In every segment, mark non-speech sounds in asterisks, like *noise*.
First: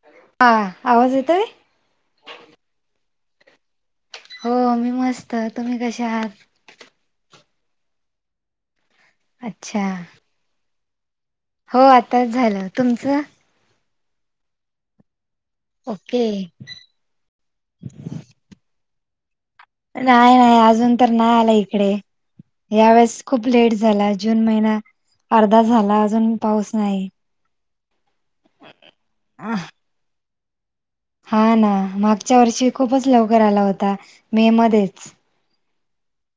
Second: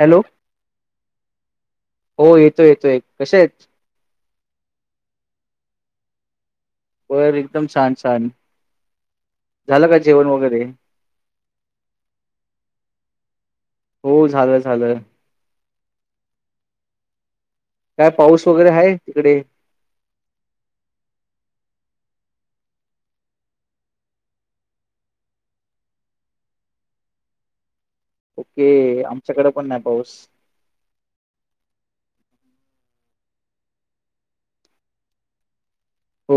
Hello हा आवाज येतोय हो येतोय येतो कशे आहेत हो मी मस्त तुम्ही कसे आहात व एकदम छान छान अच्छा झालं का जेवण वगैरे हो आताच झालं तुमचं हो झालं झालं ओके काय पाऊस वगैरे आहे तिकडे नाही नाही अजून तर नाही आला इकडे या वेळेस खूप लेट झाला जून महिना अर्धा झाला अजून पाऊस नाही ओके आमच्याकडे पण नाही पाऊस हा ना मागच्या वर्षी खूपच लवकर आला होता मे मध्येच हो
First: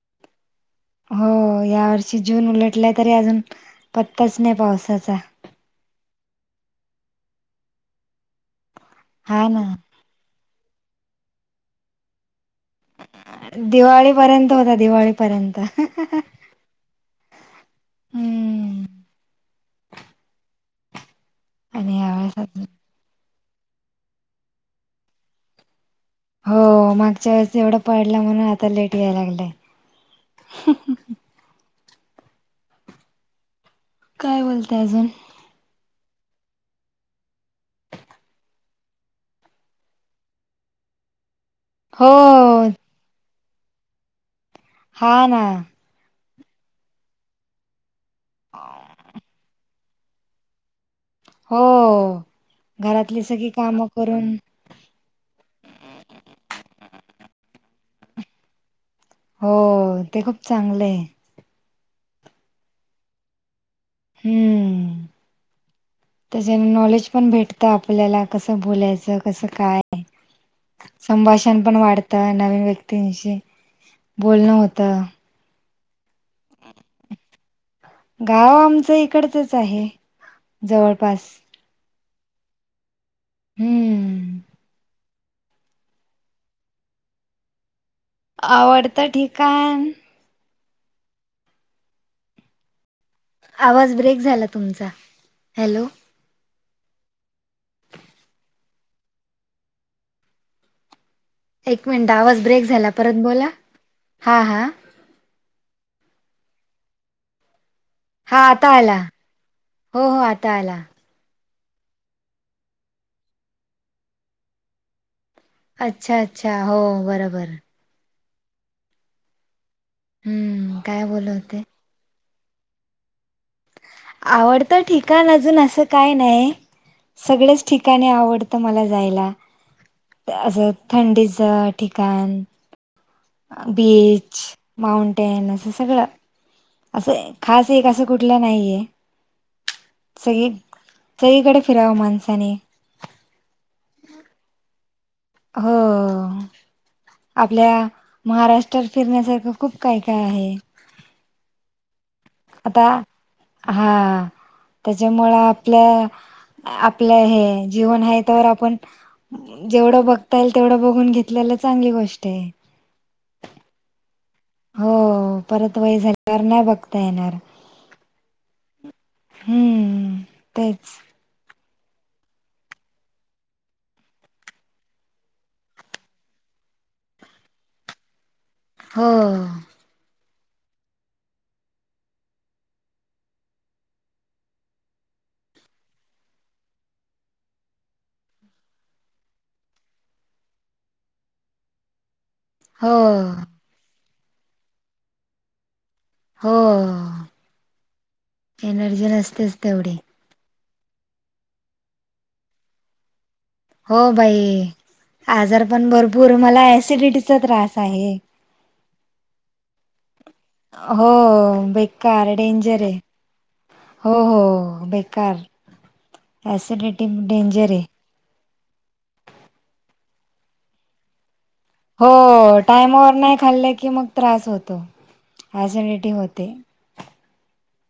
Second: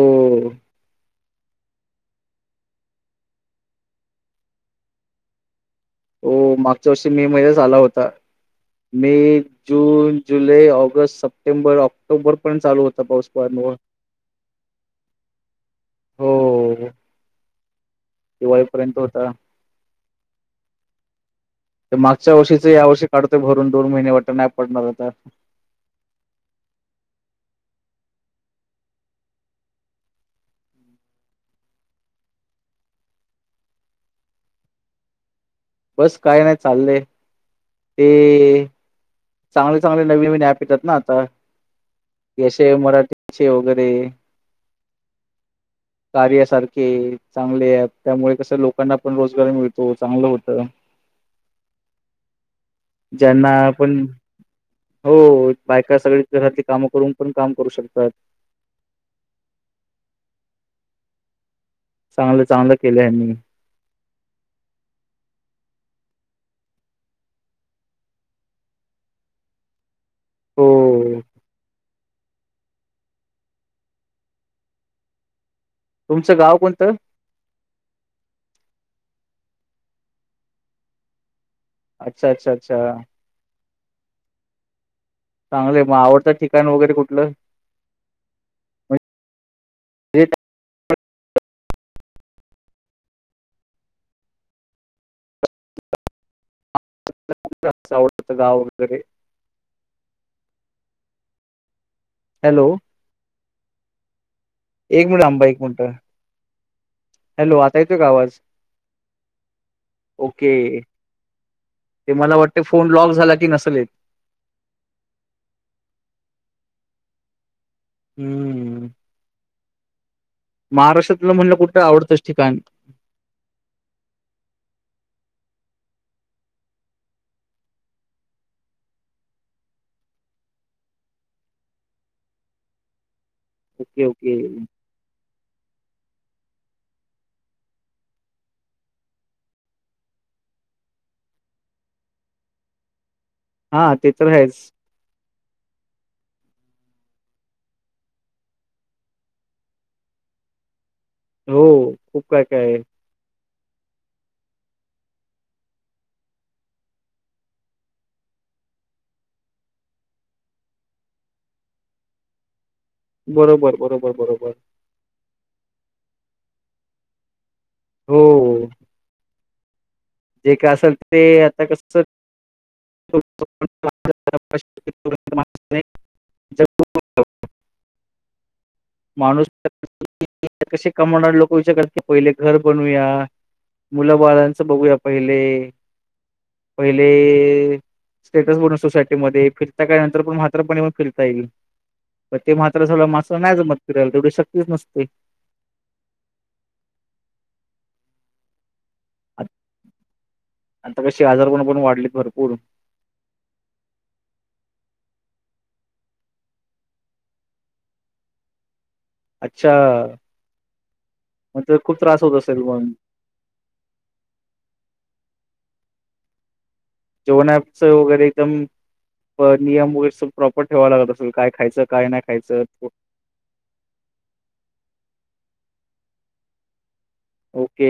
हो या वर्षी जून उलटला तरी अजून पत्ताच नाही पावसाचा हो मागच्या वर्षी मे महिन्या आला होता मे हा ना जून जुलै ऑगस्ट सप्टेंबर ऑक्टोबर पण चालू होता पाऊस प मु दिवाळीपर्यंत होता दिवाळीपर्यंत हो हम्म दिवाळीपर्यंत होता आणि यावेळेस मागच्या अजून वर्षीचे या वर्षी काढतोय भरून दोन महिने वाट नाही पडणार आता दिप रिकाम काय बोलच बस काय नाही चाललंय ते चांगले चांगले नवीन नवीनप येतात ना आता हो ये मराठी े वगैरे हा ना कार्यासारखे चांगले आहेत त्यामुळे कसं लोकांना पण रोजगार मिळत तो चांगलं होत हो घरातली ज्यांना सगळी कामं पण करून हो बायका सगळी घरातली कामं करून पण काम करू शकतात हो ते खूप चांगलं आहे चांगलं चांगलं केलं यांनी हम्म त्याच्यान नॉलेज पण भेटतं आपल्याला कसं बोलायचं कसं काय हो संभाषण पण वाढत नवीन व्यक्तींशी बोलणं होत तुमचं गाव कोणतं गाव आमच इकङच आहे अच्छा अच्छा अच्छा हम्म चांगलंय मग आवडतं ठिकाण वगैरे कुठलं आवडत ठीकण म्हणजे त्याचं आवाज ब्रेक झाला तुमचा हॅलो आवडतं गाव वगैरे एक मिनिट आवाज ब्रेक हॅलो झाला परत बोला हा हा एक मिनिट आंबा एक मिनिट हॅलो आ ताद आवाज हा आता आला हो हो ओके आता आला ते मला वाटते फोन लॉक झाला की नसेल येत अच्छा अच्छा हो बरोबर हम्म हम्म काय बोलत महाराष्ट्रातलं म्हणलं होते कुठं आवडतच ठिकाण आवडतं ठिकाण अजून असं काय नाही सगळच ठिकाणी आवडतं मला जायला असं थंडीच ठिकाण ओके, ओके. बीच माउंटेन्स हे सगळं असं खास एक असं कुठलं नाहीये सगळीकडे फिरावं माणसाने हा ते तर आहेच हो आपल्या महाराष्ट्रात फिरण्यासारखं खूप काय काय आहे हो खूप काय काय आहे आता हा त्याच्यामुं आपल्या आपलं हे जीवन आहे त्यावर आपण जेवढं बघता येईल तेवढं बघून घेतलेला चांगली गोष्ट आहे बरोबर बरोबर बरोबर हो परत वय झाल्यावर नाही बघता येणार हो हम्म जे काय तेच असेल ते आता कस हम्म हो माणुस कसे कमवणारे लोक विचारात की पहिले घर बनूया मुलं बालांचं बघूया पहिले पहिले स्टेटस बोलून सोसायटी मध्ये फिरता का नंतर पण मात्रपणे फिरता येईल पण ते मात्र हो झा मास नाही जमत कराेल तेवढी शक्तीच नसते हो एनर्जी नसतेच तेवढी आणिता कशीे हजार गुण पण वाढले भरपूर हो भाई आजार पण भरपूर मला सिडिटीचा त्रास आहे अच्छा हो मग तर खूप त्रास होत बेकार असेल डेंजर मग आहे हो हो बेकार ऍसिडिटी जेवन डेंजर आहे. पच वगैरे एकदम नियम वगैरे स प्रॉपर ठेवा लागत असेल काय खायचं हो काय नाही खायचं टाइमावर नाही खाल्लं की मग त्रास होतो ॲझिडिटी होते ओके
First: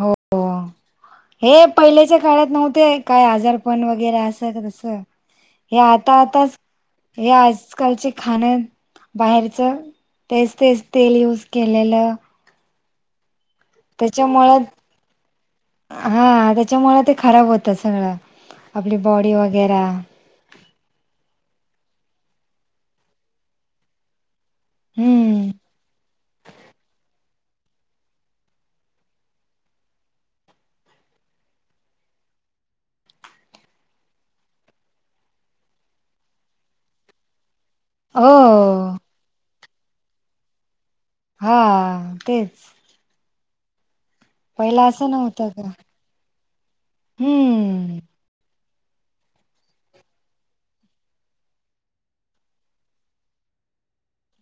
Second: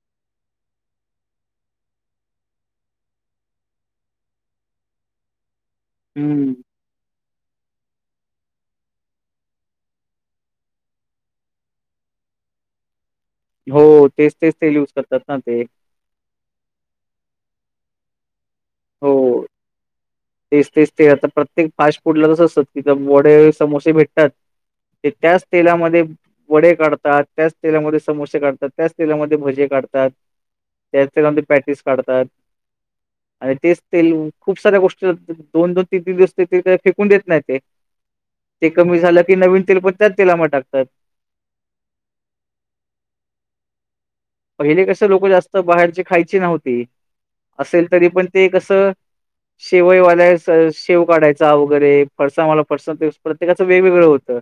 हो हे पहिल्याच्या काळात नव्हते काय आजारपण वगैरे अस तस हे आता हम्म आताच हे आजकालचे खाण बाहेरच तेच तेच तेल यूज केलेलं हो तेच त्याच्यामुळ तेच तेल युज करतात ना ते हा त्याच्यामु ते खराब होतच सगळं आपली हो बॉडी वगैरे तेच तेच ते आता प्रत्येक फास्ट फूडला तसं असतात कि वडे समोसे भेटतात ते त्याच हम्म तेलामध्ये वडे काढतात त्याच तेलामध्ये समोसे काढतात त्याच तेलामध्ये भजे काढतात त्या ते प्रॅक्टिस काढतात आणि तेच ते खूप साऱ्या गोष्टी दोन दोन तीन तीन दिवस फेकून देत नाही ते हो ते कमी झालं की नन तेलप्याच तेिलाम टाकतात हा तेच पहिले पहिला कस असं लोक नव्हतं जास्त का बाहेरची खायची नव्हती असेल हम्म तरी पण ते कस तर शेवईवाल्या शेव काढायचा वगैरे फरसावाला फरसाव प्रत्येकाचं वेगवेगळं होतं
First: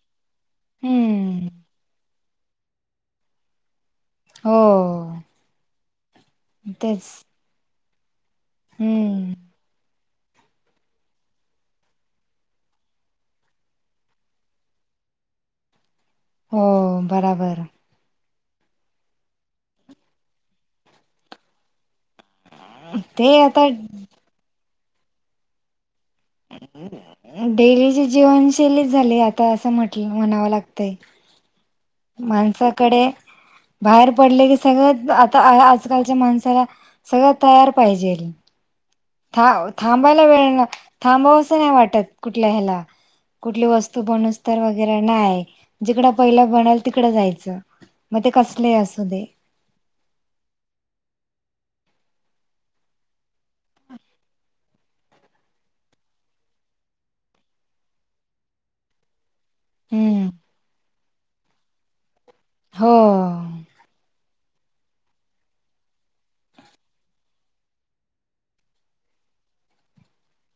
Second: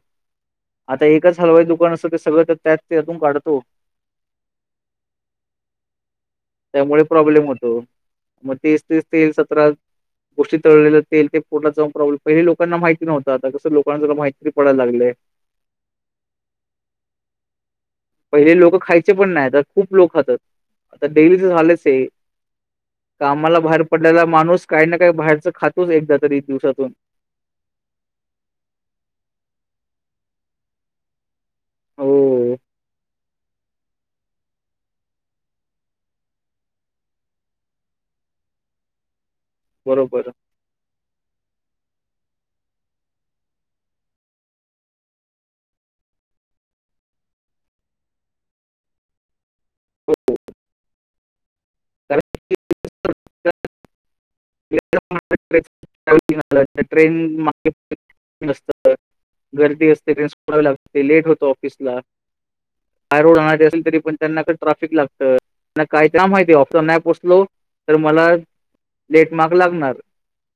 आता एकच हम्म हलवाई दुकान असत ते सगळं त्यात त्यातून काढतो हो त्यामुळे तेच प्रॉब्लेम होतो मग तीस तीस हम्म तीस सतरा गोष्टी तळलेल्या ते ते पोटात जाऊन प्रॉब्ले पहि लोकना माहिती नव्हता आता कस लोकनाला माहितीरी पडय लागय हम्म हो बराबर पहिले लोक खायचे पण नाही तर खूप लोक खातात आता डेलीच झालेच आहे ते कामाला आता बाहेर पडलेला माणूस काही ना काही बाहेरच खातोच एकदा तरी दिवसातून डेलीची जीवनशैलीच झाली आता असं म्हट कि म्हणावं लागतय हो माणसाकडे *inaudible* बाहेर पडले की सगळं आता आजकालच्या माणसाला सगळं तयार पाहिजे थ थांबायला बरोबर वेळ थांबावं असं नाही वाटत कुठल्या ह्याला कुठली वस्तू बनस् तर वगैरे नाही जिकडं पहिलं बनाल तिकडं जायचं मग ते कसले असू दे कारण ट्रेन मात गर्दी असते केलं हम्म सोडावी लागते लेट होत ऑफिसला हो बाय रोड राहची असेल तरी पण त्यांना ट्राफिक लागत काय का माहिती ऑफिसला नाही पोचलो तर मला लेटमार्क लागणार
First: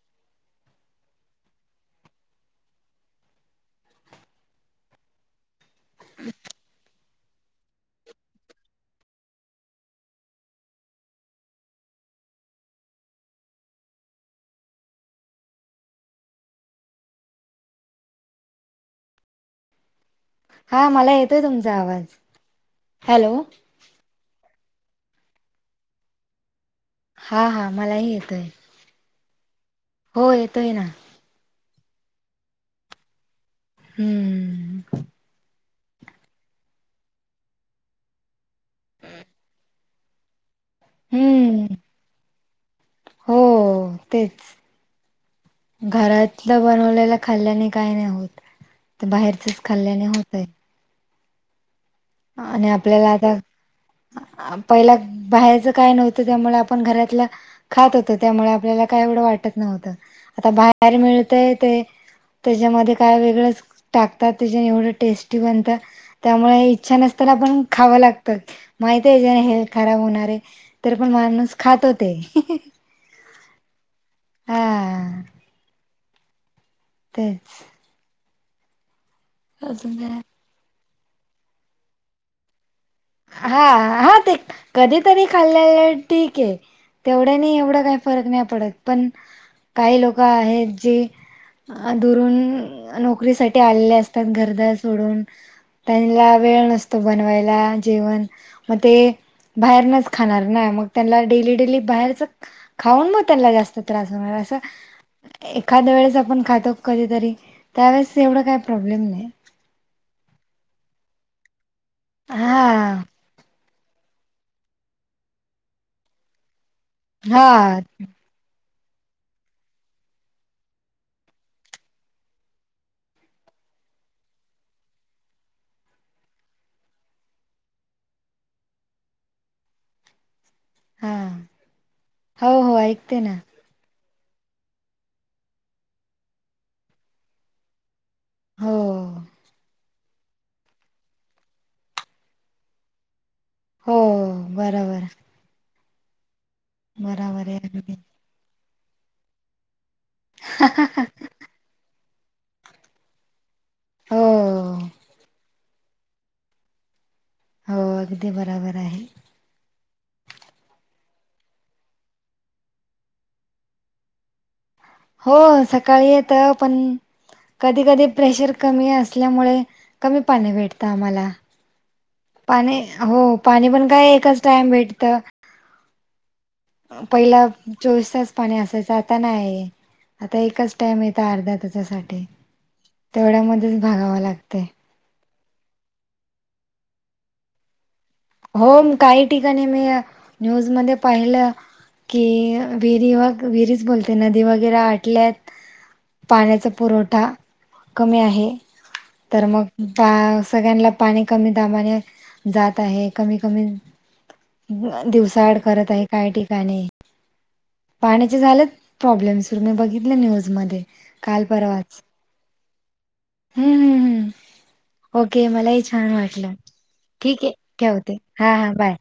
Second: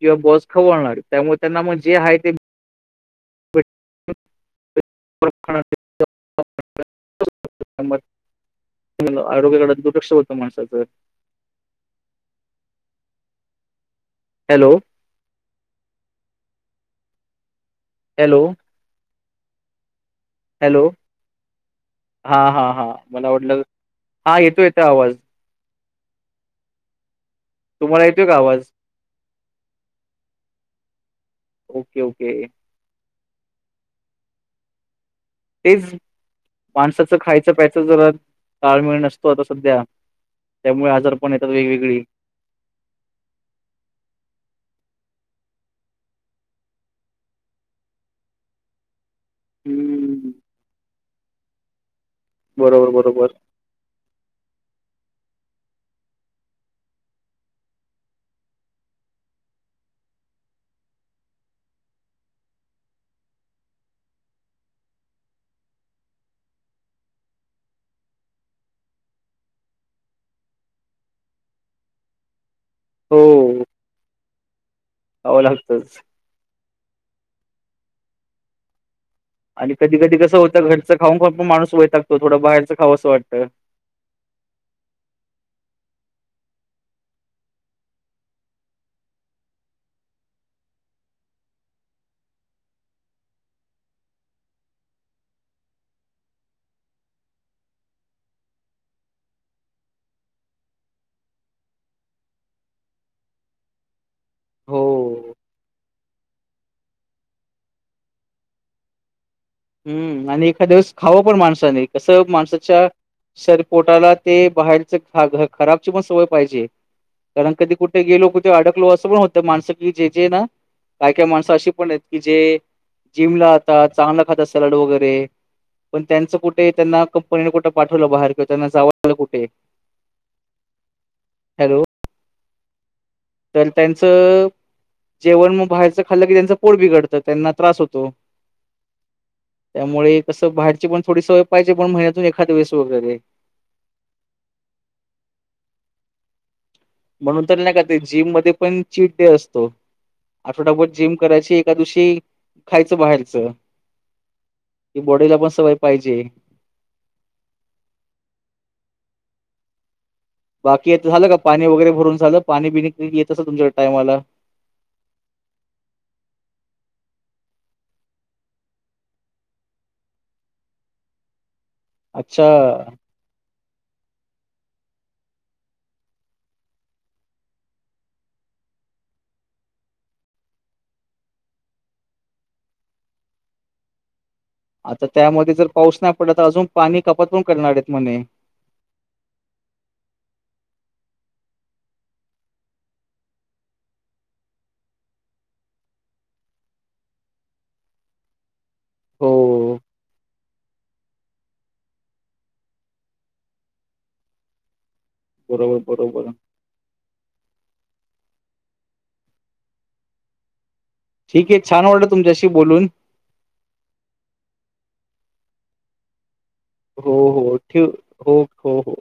किंवा बॉस खवळणार त्यामुळे त्यांना मग जे आहे ते *inaudible* म आरोग्याकडे दुर्लक्ष होतं माणसाचं हॅलो हॅलो हॅलो हा मला येतोय तुमचा आवाज हा हा हा मला हॅलो वाटलं हा येतो येतो आवाज हा हा तुम्हाला मलाही येतोय का येतय आवाज हो येतोय ना ओके ओके हम्म तेच माणसाचं खायचं प्यायचं जर ताळमळ नसतो आता सध्या त्यामुळे आजार पण येतात हम्म वेगवेगळी हो तेच घरातलं बनवलेल्या खाल्ल्याने काही नाही होत तर बाहेरचच खाल्ल्याने हम्म होतय. आणि बरोबर आपल्याला बरोबर आता पहिला बाहेरचं काय नव्हतं त्यामुळे आपण घरातलं खात होतो त्यामुळे आपल्याला काय एवढं वाटत नव्हतं. आता बाहेर मिळतय ते. त्याच्यामध्ये काय वेगळंच टाकतात त्याच्या एवढ टेस्टी बनतात त्यामुळे छान असताना आपण खाव लागतं माहित हेल्थ खराब होणारे तर पण माणूस ख *unintelligible* *unintelligible* हा खाव लागतच. तेच. आणि कधी अजून कधी काय? कस होतं घरचं खाऊन खाऊन पण माणूस वय लागतो थोडं बाहेरच. हा हा ते कधी तरी खाल्लं. ठीक आहे तेवढ्या नाही एवढं काही फरक नाही पडत पण काही लोक आहेत जे अ दुरून नोकरी साठी आलेले असतात घरदार सोडून. त्यांना वेळ नसतो बनवायला जेवण मग ते बाहेरनच खाणार नाही मग त्यांना डेली डेली बाहेरच खाऊन मग त्यांना जास्त त्रास होणार. अससं. हो एखाद्या वेळेस आपण खातो कधीतरी त्यावेेळेस एवढं काही प्रॉब्लेम नाही. हम्म आणि एखाद्या दिवस खावं पण माणसाने कसं माणसाच्या हा शर् पोटाला ते बाहेरच खराबची पण सवय पाहिजे. कारण कधी हा कुठे गेलो कुठे अडक. असं पण होत माणसं की जे जे ना काय काय माणसं अशी पण आहेत की जे जिम ला आता चांगला खाता सलाड वगैरे पण त्यांचं कुठे त्यांना कंपनीने कुठं पाठवलं बाहेर? किंवा त्यांना जावलं कुठे? हा हॅलो. हो हो ऐक. तोलताय जेवण मग बाहेरच खाल्लं की, त्यांचं पोट बिघडतं त्यांना त्रास होतो. हो. त्यामुळे कसं बाहेरची पण थोडी सवय पाहिजे, पण महिन्यातून एखाद वेळेस वगैरे. हो बराबर. म्हणून तर नाही का अगदी ते जिम मध्ये पण चीट डे असतो. आठवडाभर जिम करायची, एकाद्या दिवशी खायचं बाहेरचं. हो कि बॉडीला पण सवय पाहिजे. हो अगदी बराबर आहे. बाकी येतं झालं का पाणी वगैरे भरून झालं? पाणी बि येत अस तुमच्या टायमाला? हो सकाळी येत पण कधी कधी प्रेशर कमी असल्यामुळे कमी पाणी भेटतं आम्हाला. अच्छा पाणी हो पाणी पण काय एकच टाइम भेटतं. पहिला चोवीस तास पाणी असायचं, आता नाही आहे. आता एकच टाइम येत अर्धा तासासाठी. तेवढ्यामध्येच भागावा लागत. आता त्यामध्ये जर पाऊस नाही पडला तर अजून पाणी कपात पण करणार आहेत म्हणे. हो काही ठिकाणी मी न्यूजमध्ये पाहिलं. कि विहिरी व विहिरीच बोलते नदी वगैरे आटल्यात. पाण्याचा पुरवठा कमी आहे. तर हो मग सगळ्यांलना पाणी कमी दाबाने जात आहे. कमी, कमी दिवसाआड बरोबर करत आहे काय बरोबर ठिकाणी. पाण्याचे झाले प्रॉब्लेम सुरु मी बघितले न्यूज मध्ये. काल ठीक हे छान परवाच वाटलं तुमच्याशी बोलून. हम्म हम्म हम् ओके मलाही छान वाटलं. हो ठीके हो ठेव ठेवते हो हा हा हो बाय. हो